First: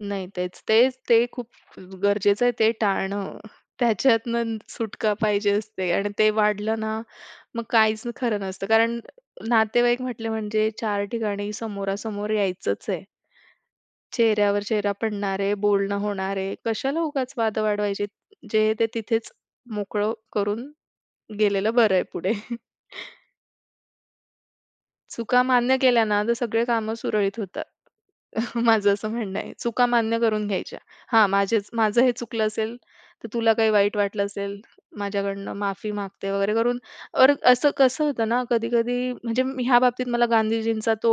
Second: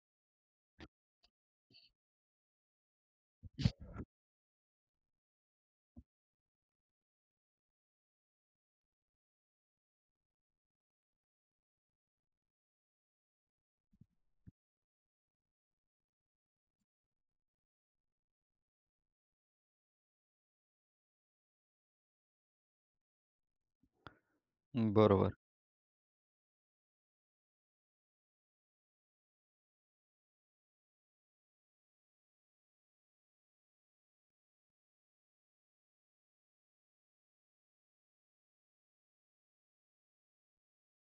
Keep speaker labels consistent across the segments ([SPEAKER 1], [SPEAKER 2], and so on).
[SPEAKER 1] नाही, तेच तेच ते खूप अ, गरजेचं आहे ते टाळणं. त्याच्यातनं सुटका पाहिजे असते आणि ते वाढलं ना, मग काहीच खरं नसतं. कारण नातेवाईक म्हटले म्हणजे चार ठिकाणी समोरासमोर यायचंच आहे. चेहऱ्यावर चेहरा पडणार आहे, बोलणं होणार आहे, कशाला उगाच वाद वाढवायचे. जे आहे, ते तिथेच मोकळं करून गेलेलं बरं आहे पुढे.
[SPEAKER 2] बरोबर.
[SPEAKER 1] चुका मान्य केल्या ना, तर सगळे कामं सुरळीत होतात. माझं असं म्हणणं आहे. चुका मान्य करून घ्यायच्या. हां, माझ्याच माझं हे चुकलं असेल, तर तुला काही वाईट वाटलं असेल, माझ्याकडनं माफी मागते वगैरे करून, ऑर असं कसं होतं ना, कधी-कधी म्हणजे ह्या बाबतीत मला गांधीजींचा तो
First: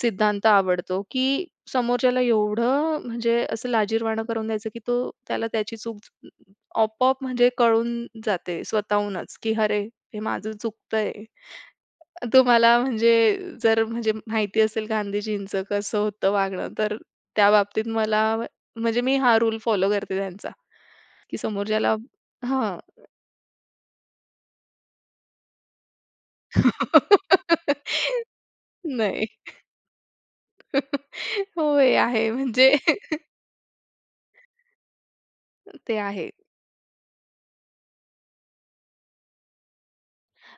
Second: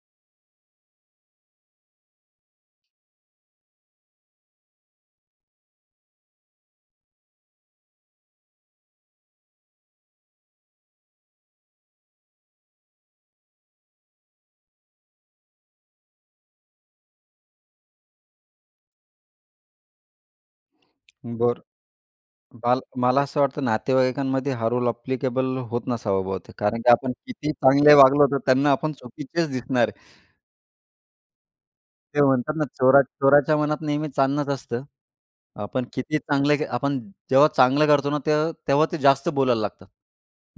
[SPEAKER 1] सिद्धांत आवडतो, की समोरच्याला एवढं म्हणजे असं लाजिरवाण करून द्यायचं की तो त्याला त्याची चूक, आपोआप म्हणजे कळून जाते स्वतःहूनच, की अरे हे माझं चुकतंय. तुम्हाला म्हणजे जर म्हणजे माहिती असेल गांधीजींचं कसं होतं वागणं, तर त्या बाबतीत मला म्हणजे मी हा रूल फॉलो करते त्यांचा, की
[SPEAKER 2] बरं.
[SPEAKER 1] समोरच्याला हां.
[SPEAKER 2] मला मला असं वाटतं नातेवाईकांमध्ये हा रोल ॲप्लिकेबल होत नसावा बहुतेक, कारण की आपण किती चांगले वागलो, तर त्यांना आपण
[SPEAKER 1] नाही.
[SPEAKER 2] चुकीचेच दिसणार आहे.
[SPEAKER 1] होय, हे
[SPEAKER 2] ते
[SPEAKER 1] आहे.
[SPEAKER 2] म्हणतात ना
[SPEAKER 1] म्हणजे
[SPEAKER 2] चोरा "चोराच्या मनात नेहमी चांदनच असतं." आपण
[SPEAKER 1] ते
[SPEAKER 2] कितीही
[SPEAKER 1] आहे.
[SPEAKER 2] चांगले आपण जेव्हा चांगलं करतो ना, तेव्हा तेव्हा ते जास्त बोलायला लागतात.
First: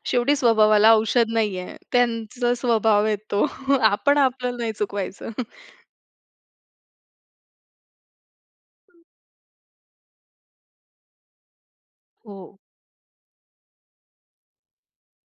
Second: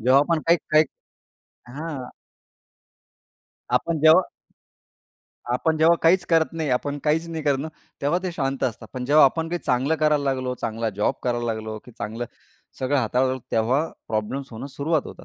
[SPEAKER 2] जेव्हा
[SPEAKER 1] शेवटी
[SPEAKER 2] आपण काही काही
[SPEAKER 1] स्वभावाला औषध नाहीये.
[SPEAKER 2] हां.
[SPEAKER 1] त्यांचा स्वभाव आहे तो,
[SPEAKER 2] आपण
[SPEAKER 1] आपण
[SPEAKER 2] जेव्हा
[SPEAKER 1] आपल्याला नाही चुकवायचं.
[SPEAKER 2] आपण जेव्हा काहीच करत नाही आपण काहीच नाही करत ना, तेव्हा ते शांत असतात. पण जेव्हा आपण काही चांगलं करायला लागलो, चांगला जॉब करायला लागलो की चांगलं
[SPEAKER 1] हो.
[SPEAKER 2] सगळं हाताळतो, तेव्हा प्रॉब्लेम्स होणं सुरुवात होतात.